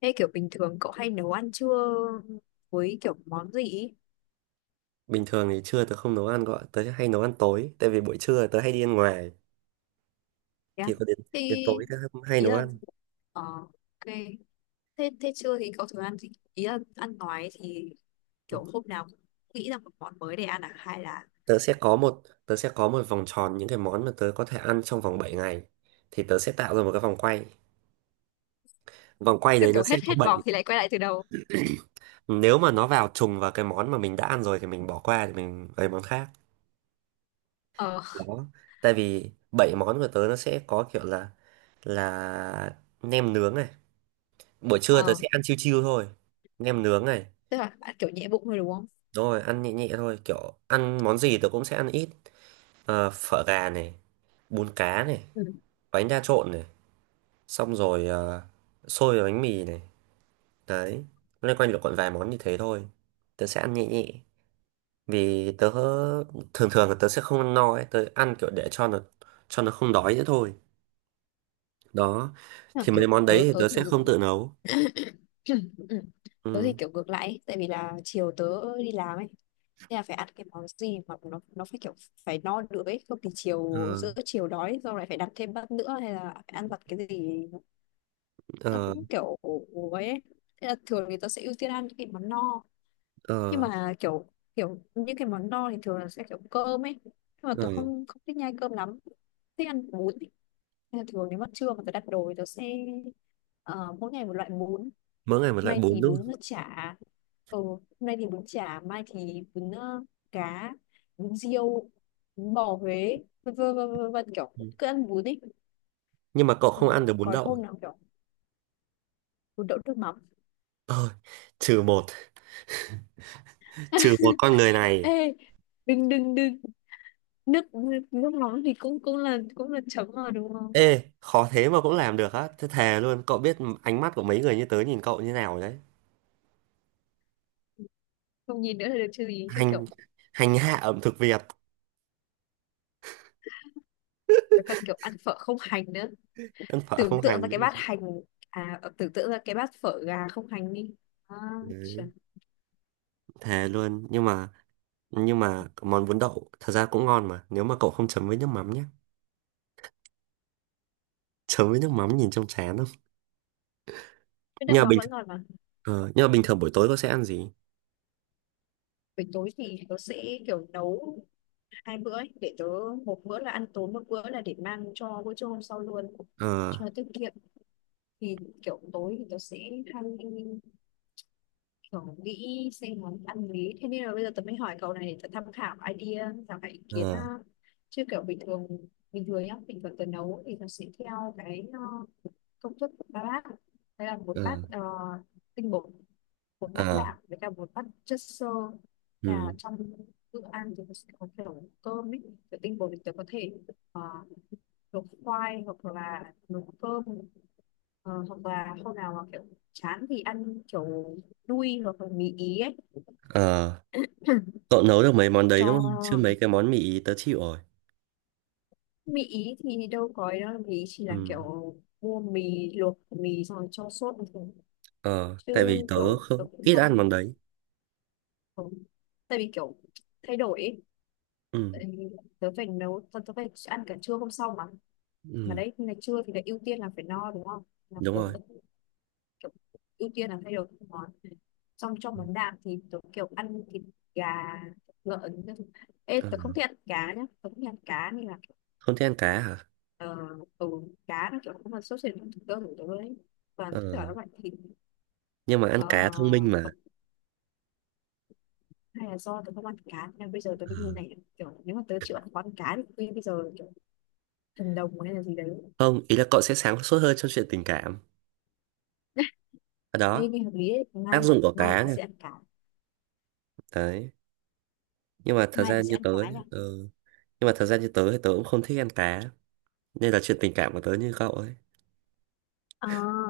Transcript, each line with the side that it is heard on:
left: Thế kiểu bình thường cậu hay nấu ăn trưa với kiểu món gì ý?
right: Bình thường thì trưa tớ không nấu ăn gọi, tớ hay nấu ăn tối tại vì buổi trưa tớ hay đi ăn ngoài.
left: Thế á?
right: Thì có đến
left: Thì
right: đến tối tớ hay
left: ý
right: nấu
left: là
right: ăn.
left: ok. Thế thế trưa thì cậu thường ăn gì? Ý là ăn nói thì
right: Ừ.
left: kiểu hôm nào cũng nghĩ ra một món mới để ăn à hay là?
right: Tớ sẽ có một vòng tròn những cái món mà tớ có thể ăn trong vòng 7 ngày, thì tớ sẽ tạo ra một cái vòng quay. Vòng quay
left: Thế
right: đấy nó
left: kiểu
right: sẽ
left: hết
right: có
left: hết vòng
right: bảy.
left: thì lại quay lại từ đầu.
right: Nếu mà nó vào trùng vào cái món mà mình đã ăn rồi thì mình bỏ qua, thì mình lấy món khác.
left: Ờ
right: Đó. Tại vì 7 món của tớ nó sẽ có kiểu là nem nướng này. Buổi trưa tớ
left: ờ,
right: sẽ ăn chiêu chiêu thôi. Nem nướng này.
left: tức là bạn kiểu nhẹ bụng thôi đúng không?
right: Rồi ăn nhẹ nhẹ thôi, kiểu ăn món gì tớ cũng sẽ ăn ít. Ờ, phở gà này, bún cá này,
left: Ừ.
right: bánh đa trộn này, xong rồi xôi và bánh mì này. Đấy, loanh quanh được còn vài món như thế thôi. Tớ sẽ ăn nhẹ nhẹ, vì tớ thường thường là tớ sẽ không ăn no ấy, tớ ăn kiểu để cho nó không đói nữa thôi. Đó,
left: Tức là
right: thì mấy
left: kiểu
right: món
left: tớ
right: đấy thì
left: tớ
right: tớ
left: thì
right: sẽ
left: ngược.
right: không tự nấu.
left: Ừ. Tớ thì
right: Ừ.
left: kiểu ngược lại ấy, tại vì là chiều tớ đi làm ấy. Thế là phải ăn cái món gì mà nó phải kiểu phải no nữa ấy, không thì
right: Ờ,
left: chiều giữa chiều đói rồi lại phải đặt thêm bát nữa hay là phải ăn vặt cái gì, nó
right: ờ,
left: cũng kiểu ấy ấy. Thế là thường thì tớ sẽ ưu tiên ăn những cái món no, nhưng
right: ờ,
left: mà kiểu, kiểu những cái món no thì thường là sẽ kiểu cơm ấy, nhưng mà
right: ờ.
left: tớ không không thích nhai cơm lắm, thích ăn bún ấy. Nên là thường nếu mà trưa mà tớ đặt đồ thì tớ sẽ ờ, mỗi ngày một loại bún. Hôm
right: Mỗi ngày một loại
left: nay
right: bún
left: thì
right: đúng
left: bún
right: không.
left: chả, ừ, hôm nay thì bún chả, mai thì bún cá, bún riêu, bún bò Huế, vân vân vân vân vân, kiểu
right: Ừ.
left: cứ ăn bún đi.
right: Nhưng mà cậu
left: Ừ,
right: không ăn được bún
left: còn
right: đậu.
left: hôm nào kiểu bún đậu nước mắm.
right: Ờ, trừ một trừ một con người này.
left: Ê, đừng đừng đừng, nước nước nước mắm thì cũng cũng là chấm mà đúng không?
right: Ê, khó thế mà cũng làm được á, thế thề luôn cậu biết ánh mắt của mấy người như tớ nhìn cậu như nào đấy.
left: Không nhìn nữa là được chứ gì, chứ
right: hành
left: kiểu
right: hành hạ ẩm thực Việt.
left: phải cần kiểu ăn phở không hành nữa.
right: Ăn phở
left: Tưởng
right: không
left: tượng
right: hành
left: ra
right: nữa.
left: cái bát hành, à, tưởng tượng ra cái bát phở gà không hành đi. À,
right: Đấy,
left: trời.
right: thề luôn. Nhưng mà món bún đậu thật ra cũng ngon mà, nếu mà cậu không chấm với nước mắm nhé. Chấm với nước mắm nhìn trông chán không?
left: Cái
right: Nhưng
left: đang
right: mà
left: mà
right: bình
left: vẫn
right: thường,
left: ngon mà.
right: ờ, nhưng mà bình thường buổi tối cậu sẽ ăn gì?
left: Buổi tối thì tớ sẽ kiểu nấu hai bữa ấy, để tớ, một bữa là ăn tối, một bữa là để mang cho bữa trưa hôm sau luôn
right: Ờ,
left: cho tiết kiệm. Thì kiểu tối thì tớ sẽ hay kiểu nghĩ xem món ăn gì, thế nên là bây giờ tớ mới hỏi cậu này để tớ tham khảo idea, tham khảo ý kiến ha.
right: ờ,
left: Chứ kiểu bình thường, bình thường nhá, bình thường tớ nấu thì tớ sẽ theo cái công thức của ba bát. Đây là một
right: ờ,
left: bát tinh bột, một bát
right: ờ,
left: đạm với cả một bát chất xơ. Là
right: ừ,
left: trong bữa ăn thì mình sẽ có kiểu cơm ấy, kiểu tinh bột thì tớ có thể ờ, luộc khoai hoặc là luộc cơm. Ờ, hoặc là hôm nào mà kiểu chán thì ăn kiểu đuôi hoặc là mì ý ấy.
right: ờ. Cậu nấu được mấy món đấy đúng không, chứ
left: Cho
right: mấy cái món mì ý tớ chịu rồi.
left: mì ý thì đâu có ấy đâu, mì ý chỉ
right: Ừ.
left: là kiểu mua mì, luộc mì xong rồi cho sốt thôi,
right: Ờ,
left: chứ
right: tại vì tớ
left: kiểu
right: không,
left: tôi cũng
right: ít ăn
left: không.
right: món đấy.
left: Ừ. Tại vì kiểu thay đổi ấy.
right: Ừ,
left: Tại vì tớ phải ăn cả trưa hôm sau mà
right: ừ,
left: đấy, ngày trưa thì lại ưu tiên là phải no đúng không, là
right: đúng
left: tớ
right: rồi.
left: vẫn kiểu ưu tiên là thay đổi các món. Xong trong món đạm thì tớ kiểu ăn thịt gà, lợn các thứ. Ê,
right: Ờ,
left: tớ không thích ăn cá nhá, tớ không thích ăn cá nên là
right: không thích ăn cá hả?
left: ờ, ừ, cá nó kiểu không là sốt sệt trong thực đơn của tớ đấy, toàn
right: Ờ,
left: tất cả các loại thịt.
right: nhưng mà ăn
left: ờ,
right: cá thông minh mà.
left: Hay là do tớ không ăn cá nên bây giờ tớ
right: Ờ,
left: mới như này, kiểu nếu mà tớ chịu ăn quán cá thì bây giờ thần đồng hay là gì đấy.
right: không, ý là cậu sẽ sáng suốt hơn trong chuyện tình cảm. Ở
left: Thế
right: đó,
left: nghe hợp lý ấy. Mai,
right: tác dụng của
left: mai
right: cá
left: ta
right: này.
left: sẽ ăn cá,
right: Đấy. Nhưng mà thật
left: mai
right: ra
left: ta sẽ
right: như
left: ăn
right: tớ
left: cá
right: nhá,
left: nha.
right: ừ. Nhưng mà thật ra như tớ thì tớ cũng không thích ăn cá. Nên là chuyện tình cảm của tớ như cậu ấy.
left: ờ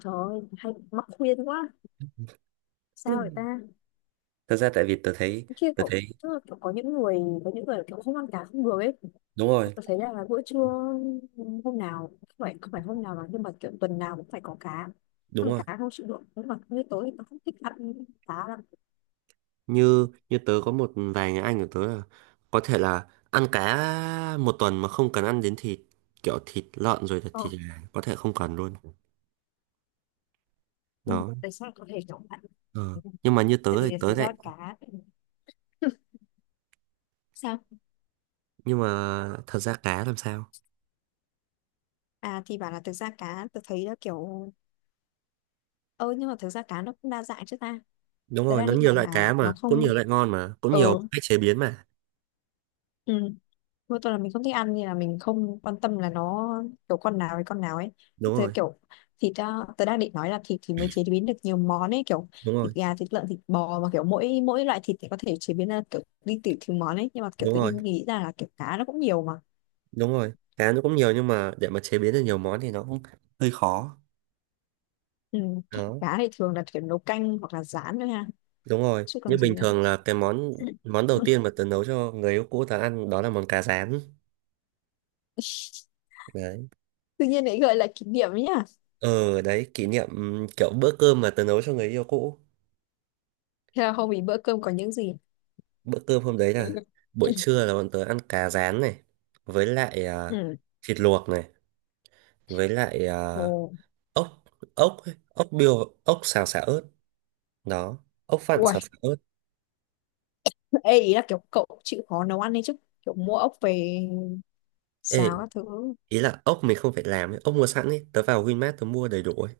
left: Trời ơi, hay mắc khuyên quá, sao vậy
right: Ừ.
left: ta?
right: Thật ra tại vì tớ thấy,
left: Kia
right: tớ
left: kiểu,
right: thấy,
left: tức là kiểu có những người kiểu không ăn cá không được ấy.
right: đúng rồi,
left: Tôi thấy là bữa trưa hôm nào, không phải hôm nào mà nhưng mà kiểu tuần nào cũng phải có cá,
right: đúng
left: ăn
right: rồi.
left: cá không chịu được, nhưng mà như tối thì tôi không thích ăn cá lắm.
right: Như như tớ có một vài người anh của tớ là có thể là ăn cá một tuần mà không cần ăn đến thịt, kiểu thịt lợn rồi là
left: ờ,
right: thịt gà có thể không cần luôn.
left: nhưng mà
right: Đó.
left: tại sao lại có thể kiểu ăn,
right: Ờ. Nhưng mà như
left: tại
right: tớ
left: vì
right: thì
left: là
right: tớ
left: thực ra là
right: đấy.
left: cá. Sao?
right: Nhưng mà thật ra cá làm sao?
left: À thì bảo là thực ra cá tôi thấy là kiểu. Ờ, nhưng mà thực ra cá nó cũng đa dạng chứ ta.
right: Đúng
left: Tớ
right: rồi,
left: đang
right: nó
left: định
right: nhiều
left: bảo
right: loại
left: là
right: cá mà
left: nó
right: cũng
left: không,
right: nhiều loại ngon mà cũng nhiều
left: ừ
right: cách chế biến mà.
left: ừ, mỗi tuần là mình không thích ăn nên là mình không quan tâm là nó kiểu con nào với con nào ấy.
right: Đúng
left: Tớ
right: rồi,
left: kiểu thịt, à, tớ đang định nói là thịt thì mới chế biến được nhiều món ấy, kiểu
right: đúng rồi,
left: thịt gà, thịt lợn, thịt bò, mà kiểu mỗi mỗi loại thịt thì có thể chế biến ra kiểu đi tỉ thứ món ấy, nhưng mà kiểu
right: đúng
left: tự
right: rồi,
left: nhiên nghĩ ra là kiểu cá nó cũng nhiều mà.
right: đúng rồi, cá nó cũng nhiều nhưng mà để mà chế biến được nhiều món thì nó cũng hơi khó.
left: Ừ.
right: Đó.
left: Cá thì thường là kiểu nấu canh hoặc là rán thôi ha,
right: Đúng rồi,
left: chứ
right: như
left: còn gì
right: bình
left: nữa.
right: thường là cái món món đầu tiên mà tớ nấu cho người yêu cũ tớ ăn đó là món cá rán. Đấy.
left: Tự nhiên lại gợi lại kỷ niệm ấy nhá.
right: Ờ đấy kỷ niệm. Kiểu bữa cơm mà tớ nấu cho người yêu cũ.
left: Thế là hôm ý bữa cơm có những gì?
right: Bữa cơm hôm đấy là buổi trưa là bọn tớ ăn cá rán này, với lại à,
left: Ừ.
right: thịt luộc này, với lại à,
left: Ồ.
right: ốc ốc ấy, ốc biêu ốc xào xả ớt. Đó, ốc vặn xào xả
left: Uầy,
right: ớt.
left: ê, ý là kiểu cậu chịu khó nấu ăn đấy chứ. Kiểu mua ốc về
right: Ê,
left: xào các thứ.
right: ý là ốc mình không phải làm ấy, ốc mua sẵn ấy, tớ vào Winmart tớ mua đầy đủ ấy.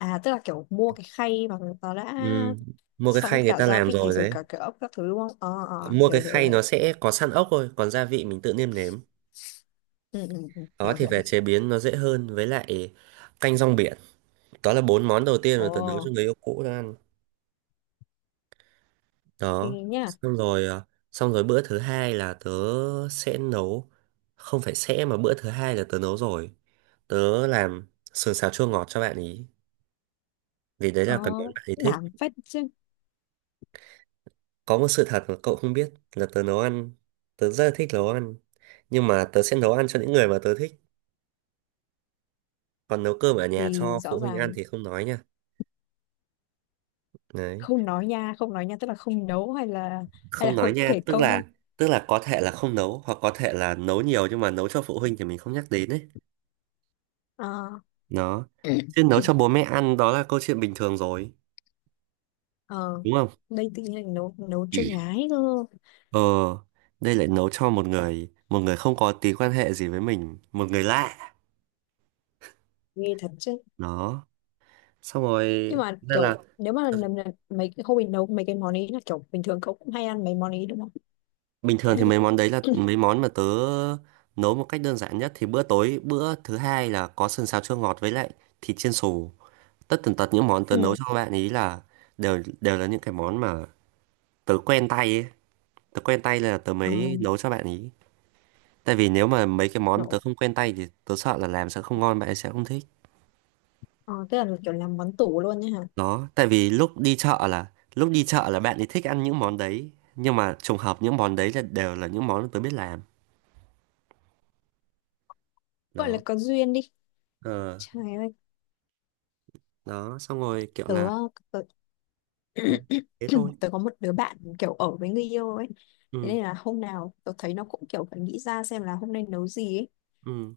left: À, tức là kiểu mua cái khay mà nó đã
right: Ừ, mua cái
left: sẵn
right: khay người
left: cả
right: ta
left: gia
right: làm
left: vị
right: rồi
left: rồi,
right: đấy.
left: cả cái ốc các thứ đúng không? Ờ ờ,
right: Mua cái
left: hiểu hiểu
right: khay
left: hiểu.
right: nó sẽ có sẵn ốc thôi, còn gia vị mình tự nêm nếm.
left: Ừ, ừ, ừ,
right: Đó,
left: hiểu
right: thì
left: hiểu
right: về
left: hiểu.
right: chế biến nó dễ hơn, với lại canh rong biển. Đó là bốn món đầu tiên mà
left: Ồ,
right: tớ nấu cho người yêu cũ tớ ăn.
left: thì
right: Đó.
left: nhá.
right: Xong rồi à, xong rồi bữa thứ hai là tớ sẽ nấu, không phải sẽ mà bữa thứ hai là tớ nấu rồi. Tớ làm sườn xào chua ngọt cho bạn ý, vì đấy
left: Ờ,
right: là cái món bạn ấy thích.
left: đảm phách chứ.
right: Có một sự thật mà cậu không biết là tớ nấu ăn, tớ rất là thích nấu ăn, nhưng mà tớ sẽ nấu ăn cho những người mà tớ thích. Còn nấu cơm ở nhà
left: Thì
right: cho
left: rõ
right: phụ huynh ăn
left: ràng.
right: thì không nói nha. Đấy.
left: Không nói nha, không nói nha, tức là không nấu hay là
right: Không nói
left: không
right: nha
left: kể
right: tức
left: công.
right: là tức là có thể là không nấu, hoặc có thể là nấu nhiều nhưng mà nấu cho phụ huynh thì mình không nhắc đến ấy.
left: Ờ.
right: Đó. Chứ nấu cho bố mẹ ăn đó là câu chuyện bình thường rồi,
left: Ờ,
right: đúng không?
left: đây tự nhiên lại nấu nấu cho gái cơ,
right: Ờ, đây lại nấu cho một người không có tí quan hệ gì với mình, một người lạ.
left: nghe thật chứ.
right: Đó. Xong rồi,
left: Nhưng mà
right: nên là
left: kiểu nếu mà lần lần mấy cái hôm mình nấu mấy cái món ấy, là kiểu bình thường cậu cũng hay ăn mấy món ấy đúng không?
right: bình thường thì mấy món đấy là mấy món mà tớ nấu một cách đơn giản nhất. Thì bữa tối, bữa thứ hai là có sườn xào chua ngọt với lại thịt chiên xù. Tất tần tật những món tớ
left: Ừ.
right: nấu cho các bạn ý là đều đều là những cái món mà tớ quen tay ấy. Tớ quen tay là tớ
left: Ờ,
right: mới nấu cho bạn ý. Tại vì nếu mà mấy cái món tớ
left: kiểu,
right: không quen tay thì tớ sợ là làm sẽ không ngon, bạn ấy sẽ không thích.
left: ờ, tức là kiểu làm món tủ luôn nhá hả.
right: Đó, tại vì lúc đi chợ là lúc đi chợ là bạn ấy thích ăn những món đấy, nhưng mà trùng hợp những món đấy là đều là những món tớ biết làm.
left: Gọi là
right: Đó.
left: có duyên đi.
right: Ờ,
left: Trời ơi.
right: đó, xong rồi kiểu
left: tớ,
right: là
left: tớ
right: ừ, thế thôi.
left: Tớ có một đứa bạn kiểu ở với người yêu ấy, thế
right: Ừ,
left: nên là hôm nào tớ thấy nó cũng kiểu phải nghĩ ra xem là hôm nay nấu gì ấy.
right: ừ,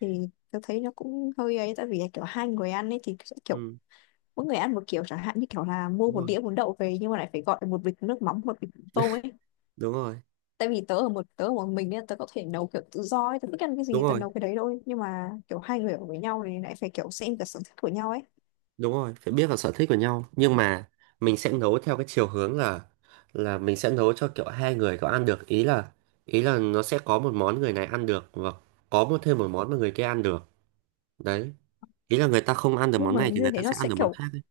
left: Thì tớ thấy nó cũng hơi ấy, tại vì là kiểu hai người ăn ấy thì sẽ kiểu
right: ừ,
left: mỗi người ăn một kiểu, chẳng hạn như kiểu là mua
right: đúng
left: một
right: rồi.
left: đĩa bún đậu về nhưng mà lại phải gọi một bịch nước mắm, một bịch tôm ấy.
right: Đúng rồi.
left: Tại vì tớ ở một mình nên tớ có thể nấu kiểu tự do ấy, tớ thích ăn cái
right: Đúng
left: gì tớ
right: rồi.
left: nấu cái đấy thôi, nhưng mà kiểu hai người ở với nhau thì lại phải kiểu xem cả sở thích của nhau ấy.
right: Đúng rồi, phải biết vào sở thích của nhau. Nhưng mà mình sẽ nấu theo cái chiều hướng là mình sẽ nấu cho kiểu hai người có ăn được. Ý là nó sẽ có một món người này ăn được, và có một thêm một món mà người kia ăn được. Đấy. Ý là người ta không ăn được
left: Nhưng
right: món
left: mà
right: này thì
left: như
right: người ta
left: thế nó
right: sẽ ăn
left: sẽ
right: được món
left: kiểu,
right: khác ấy.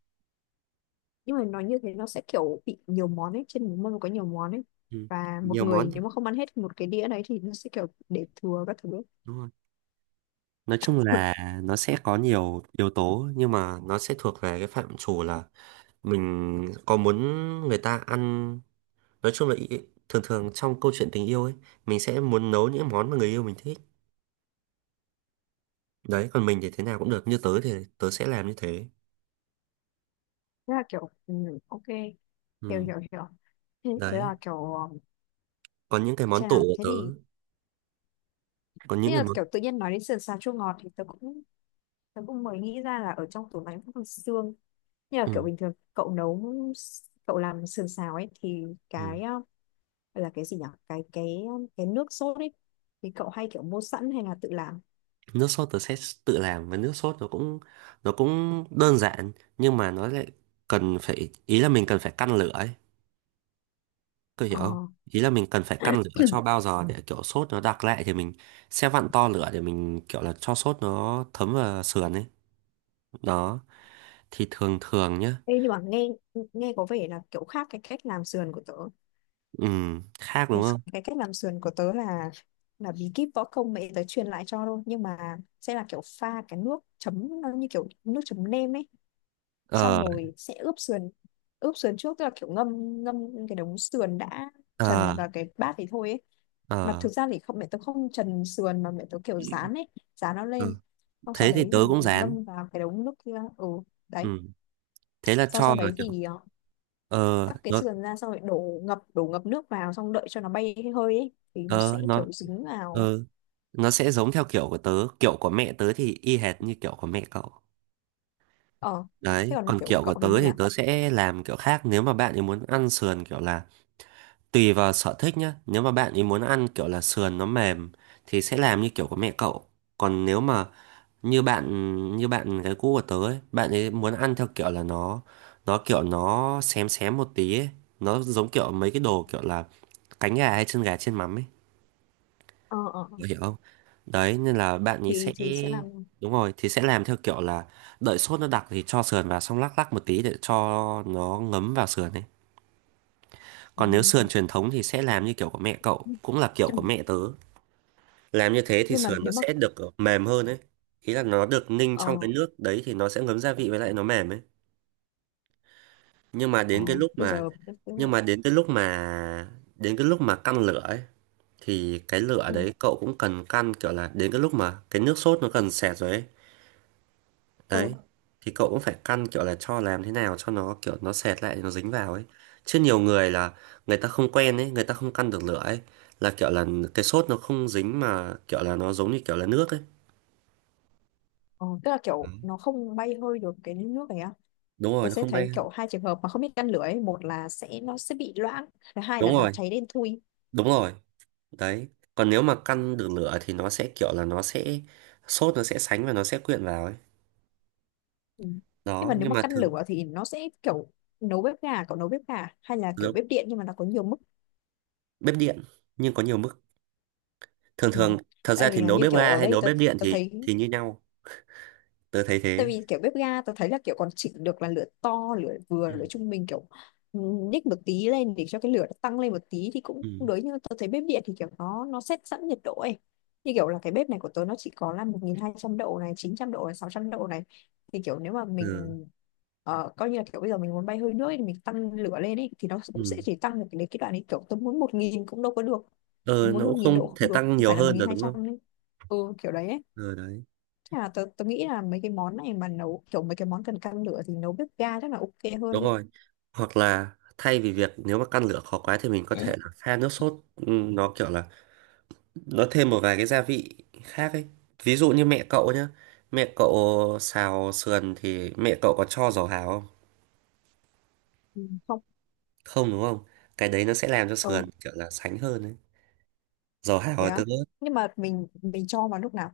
left: nhưng mà nói như thế nó sẽ kiểu bị nhiều món ấy, trên một mâm có nhiều món ấy,
right: Ừ.
left: và một
right: Nhiều
left: người
right: món.
left: nếu mà không ăn hết một cái đĩa đấy thì nó sẽ kiểu để thừa các thứ ấy.
right: Đúng rồi. Nói chung là nó sẽ có nhiều yếu tố, nhưng mà nó sẽ thuộc về cái phạm trù là mình có muốn người ta ăn, nói chung là thường thường trong câu chuyện tình yêu ấy mình sẽ muốn nấu những món mà người yêu mình thích. Đấy, còn mình thì thế nào cũng được, như tớ thì tớ sẽ làm như thế.
left: Thế là kiểu ừ, ok, hiểu
right: Ừ.
left: hiểu hiểu. Thế, thế
right: Đấy,
left: là kiểu um,
right: còn những cái món
left: Xem
right: tủ
left: nào,
right: của
left: thế
right: tớ,
left: thì
right: còn
left: thế
right: những cái
left: là
right: món.
left: kiểu tự nhiên nói đến sườn xào chua ngọt thì tớ cũng mới nghĩ ra là ở trong tủ lạnh cũng còn xương. Như là
right: Ừ.
left: kiểu bình thường cậu nấu, cậu làm sườn xào ấy, thì
right: Ừ.
left: cái gọi là cái gì nhỉ, cái cái nước sốt ấy, thì cậu hay kiểu mua sẵn hay là tự làm?
right: Nước sốt tớ sẽ tự làm, và nước sốt nó cũng đơn giản nhưng mà nó lại cần phải, ý là mình cần phải căn lửa ấy, có hiểu
left: Ờ.
right: không. Ý là mình cần phải căn lửa cho bao giờ để kiểu sốt nó đặc lại thì mình sẽ vặn to lửa để mình kiểu là cho sốt nó thấm vào sườn ấy. Đó, thì thường thường nhá.
left: Ê, nhưng mà nghe, nghe có vẻ là kiểu khác cái cách làm sườn của tớ.
right: Ừ. Khác đúng
left: cái,
right: không?
left: cái cách làm sườn của tớ là bí kíp võ công mẹ tớ truyền lại cho thôi, nhưng mà sẽ là kiểu pha cái nước chấm nó như kiểu nước chấm nêm ấy, xong
right: Ờ,
left: rồi sẽ Ướp sườn trước, tức là kiểu ngâm ngâm cái đống sườn đã
right: ờ,
left: trần vào cái bát thì thôi ấy. Mà
right: ờ,
left: thực ra thì không, mẹ tôi không trần sườn mà mẹ tôi kiểu rán ấy, rán nó
right: ờ.
left: lên. Xong sau
right: Thế thì
left: đấy
right: tớ
left: thì
right: cũng dán.
left: ngâm vào cái đống nước kia. Ừ,
right: Ừ.
left: đấy.
right: Thế là
left: Xong sau
right: cho là
left: đấy
right: kiểu
left: thì
right: ờ
left: cắt cái
right: nó
left: sườn ra, xong rồi đổ ngập nước vào, xong đợi cho nó bay cái hơi ấy thì nó sẽ
right: ờ nó
left: kiểu dính vào.
right: ờ nó sẽ giống theo kiểu của tớ, kiểu của mẹ tớ thì y hệt như kiểu của mẹ cậu.
left: Ờ, thế
right: Đấy,
left: còn
right: còn
left: kiểu
right: kiểu của
left: cậu thì
right: tớ
left: như
right: thì
left: nào?
right: tớ sẽ làm kiểu khác, nếu mà bạn ấy muốn ăn sườn kiểu là tùy vào sở thích nhá. Nếu mà bạn ấy muốn ăn kiểu là sườn nó mềm thì sẽ làm như kiểu của mẹ cậu. Còn nếu mà như bạn như bạn cái cũ của tớ ấy, bạn ấy muốn ăn theo kiểu là nó kiểu nó xém xém một tí ấy. Nó giống kiểu mấy cái đồ kiểu là cánh gà hay chân gà chiên mắm ấy.
left: Ờ ờ ờ.
right: Bạn hiểu không? Đấy, nên là bạn ấy
left: thì
right: sẽ
left: thì sẽ làm.
right: đúng rồi, thì sẽ làm theo kiểu là đợi sốt nó đặc thì cho sườn vào, xong lắc lắc một tí để cho nó ngấm vào sườn ấy. Còn nếu
left: Ừ.
right: sườn truyền thống thì sẽ làm như kiểu của mẹ cậu cũng là kiểu của mẹ tớ. Làm như thế thì
left: Nhưng mà
right: sườn nó
left: nếu mà,
right: sẽ được mềm hơn ấy, ý là nó được ninh
left: ờ,
right: trong cái nước đấy thì nó sẽ ngấm gia vị với lại nó mềm ấy. Nhưng mà
left: ờ,
right: đến cái lúc
left: bây
right: mà
left: giờ tức tức là,
right: nhưng mà đến cái lúc mà đến cái lúc mà căn lửa ấy, thì cái lửa
left: ừ,
right: đấy cậu cũng cần căn kiểu là đến cái lúc mà cái nước sốt nó cần sệt rồi ấy. Đấy,
left: ừ,
right: thì cậu cũng phải căn kiểu là cho làm thế nào cho nó kiểu nó sệt lại nó dính vào ấy. Chứ nhiều người là người ta không quen ấy, người ta không căn được lửa ấy, là kiểu là cái sốt nó không dính mà kiểu là nó giống như kiểu là nước ấy.
left: ờ, tức là
right: Ừ.
left: kiểu nó không bay hơi được cái nước này á.
right: Đúng rồi
left: Tớ
right: nó
left: sẽ
right: không
left: thấy
right: bay.
left: kiểu hai trường hợp mà không biết căn lửa ấy, một là sẽ nó sẽ bị loãng, thứ hai là
right: Đúng
left: nó
right: rồi,
left: cháy đen thui.
right: đúng rồi. Đấy, còn nếu mà căn được lửa thì nó sẽ kiểu là nó sẽ sốt nó sẽ sánh và nó sẽ quyện vào ấy.
left: Ừ. Nhưng mà
right: Đó,
left: nếu
right: nhưng
left: mà
right: mà
left: căn
right: thường
left: lửa thì nó sẽ kiểu, nấu bếp gà, cậu nấu bếp gà hay là kiểu
right: nấu
left: bếp điện nhưng mà nó có nhiều mức?
right: bếp điện nhưng có nhiều mức. Thường
left: Ừ.
right: thường, thật ra
left: Tại
right: thì
left: vì là
right: nấu
left: như
right: bếp
left: kiểu
right: ga
left: ở
right: hay
left: đây
right: nấu
left: tớ,
right: bếp điện
left: tớ
right: thì
left: thấy,
right: như nhau. Tớ thấy
left: tại
right: thế.
left: vì kiểu bếp ga tao thấy là kiểu còn chỉnh được là lửa to, lửa vừa,
right: Ừ,
left: lửa trung bình kiểu, ừ, nhích một tí lên để cho cái lửa nó tăng lên một tí thì cũng
right: ừ,
left: cũng đối, nhưng mà thấy bếp điện thì kiểu nó set sẵn nhiệt độ ấy, như kiểu là cái bếp này của tớ nó chỉ có là 1200 độ này, 900 độ này, 600 độ này. Thì kiểu nếu mà mình
right: ừ,
left: coi như là kiểu bây giờ mình muốn bay hơi nước ấy, thì mình tăng lửa lên ấy, thì nó cũng sẽ
right: ừ,
left: chỉ tăng được đến cái đoạn ấy, kiểu tớ muốn 1000 cũng đâu có được, tớ
right: ờ,
left: muốn
right: nó
left: một
right: cũng
left: nghìn
right: không
left: độ
right: thể
left: không được,
right: tăng
left: không
right: nhiều
left: phải là
right: hơn rồi đúng
left: 1200
right: không.
left: ấy. Ừ, kiểu đấy ấy.
right: Ờ đấy,
left: Nhưng mà tớ nghĩ là mấy cái món này mà nấu kiểu, mấy cái món cần căn lửa thì nấu bếp ga chắc là ok hơn.
right: đúng rồi. Hoặc là thay vì việc nếu mà căn lửa khó quá thì mình có thể là pha nước sốt, ừ, nó kiểu là nó thêm một vài cái gia vị khác ấy. Ví dụ như mẹ cậu nhá, mẹ cậu xào sườn thì mẹ cậu có cho dầu hào không?
left: Ừ, không.
right: Không đúng không? Cái đấy nó sẽ làm cho
left: Ờ,
right: sườn kiểu là sánh hơn ấy, dầu hào
left: thế
right: và
left: á?
right: tương ớt.
left: Nhưng mà mình cho vào lúc nào?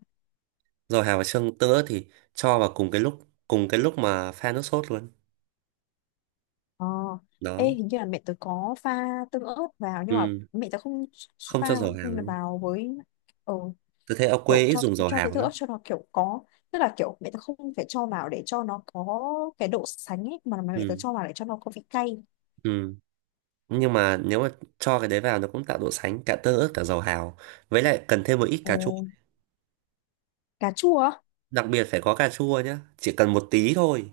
right: Dầu hào và xương tương ớt thì cho vào cùng cái lúc, cùng cái lúc mà pha nước sốt luôn.
left: Ờ. Ê,
right: Đó.
left: hình như là mẹ tớ có pha tương ớt vào, nhưng mà
right: Ừ.
left: mẹ tớ không
right: Không cho
left: pha
right: dầu hào luôn.
left: vào với, ờ,
right: Tôi thấy ở
left: kiểu
right: quê ít
left: cho
right: dùng dầu
left: cho tớ
right: hào
left: tương ớt
right: lắm.
left: cho nó kiểu có, tức là kiểu mẹ tớ không phải cho vào để cho nó có cái độ sánh ấy, mà mẹ tớ
right: Ừ,
left: cho vào để cho nó có vị cay.
right: ừ. Nhưng mà nếu mà cho cái đấy vào nó cũng tạo độ sánh, cả tương ớt cả dầu hào, với lại cần thêm một ít
left: Ồ,
right: cà chua.
left: cà chua á?
right: Đặc biệt phải có cà chua nhá, chỉ cần một tí thôi.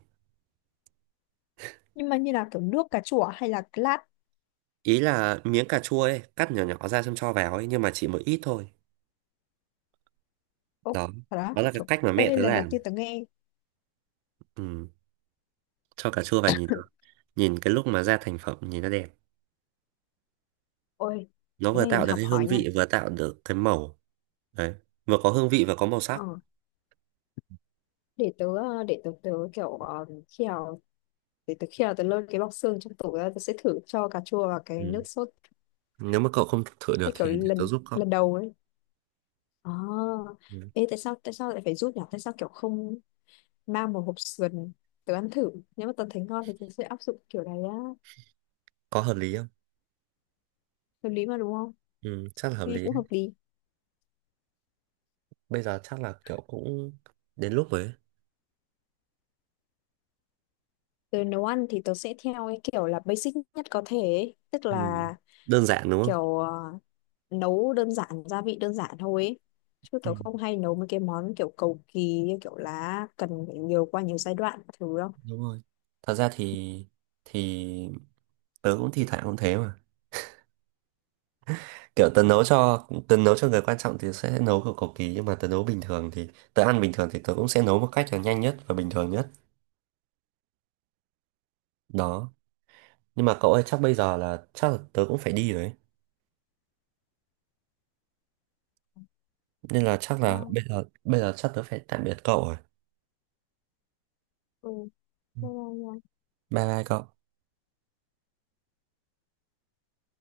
left: Nhưng mà như là kiểu nước cà chua à, hay là lát?
right: Ý là miếng cà chua ấy, cắt nhỏ nhỏ ra xong cho vào ấy, nhưng mà chỉ một ít thôi.
left: Úc,
right: Đó,
left: thật đó
right: đó là cái
left: trời.
right: cách mà mẹ
left: Ê,
right: tớ
left: lần đầu
right: làm.
left: tiên tớ nghe.
right: Ừ, cho cà chua vào nhìn nó. Nhìn cái lúc mà ra thành phẩm nhìn nó đẹp.
left: Ôi,
right: Nó
left: cái
right: vừa
left: này
right: tạo
left: là
right: được
left: học
right: cái hương
left: hỏi nha.
right: vị, vừa tạo được cái màu. Đấy, vừa có hương vị và có màu sắc.
left: ờ, để tớ, để tớ tớ kiểu, khi nào, để tớ khi nào tớ lôi cái bọc xương trong tủ ra tớ sẽ thử cho cà chua và cái
right: Ừ.
left: nước sốt,
right: Nếu mà cậu không thử được
left: cái kiểu
right: thì để tớ
left: lần
right: giúp cậu.
left: lần đầu ấy. À,
right: Ừ.
left: ê, tại sao lại phải rút nhỉ, tại sao kiểu không mang một hộp sườn, tớ ăn thử, nếu mà tớ thấy ngon thì tớ sẽ áp dụng kiểu này á.
right: Có hợp lý không?
left: Hợp lý mà đúng không?
right: Ừ, chắc là hợp
left: Nghe
right: lý,
left: cũng
right: đấy.
left: hợp lý.
right: Bây giờ chắc là kiểu cũng đến lúc rồi ấy.
left: Tớ nấu ăn thì tớ sẽ theo cái kiểu là basic nhất có thể ấy. Tức
right: Ừ.
left: là
right: Đơn giản đúng
left: kiểu nấu đơn giản, gia vị đơn giản thôi ấy, chứ kiểu
right: không?
left: không hay nấu mấy cái món kiểu cầu kỳ như kiểu là cần phải qua nhiều giai đoạn các thứ đâu.
right: Đúng rồi, thật ra thì thì tớ cũng thi thoảng cũng thế mà. Kiểu tớ nấu cho người quan trọng thì sẽ nấu kiểu cầu kỳ, nhưng mà tớ nấu bình thường thì tớ ăn bình thường thì tớ cũng sẽ nấu một cách là nhanh nhất và bình thường nhất. Đó. Nhưng mà cậu ơi chắc bây giờ là chắc là tớ cũng phải đi rồi ấy. Nên là chắc
left: Và,
right: là bây giờ chắc tớ phải tạm biệt cậu rồi.
left: ừ, thế là nhà
right: Bye bye cậu.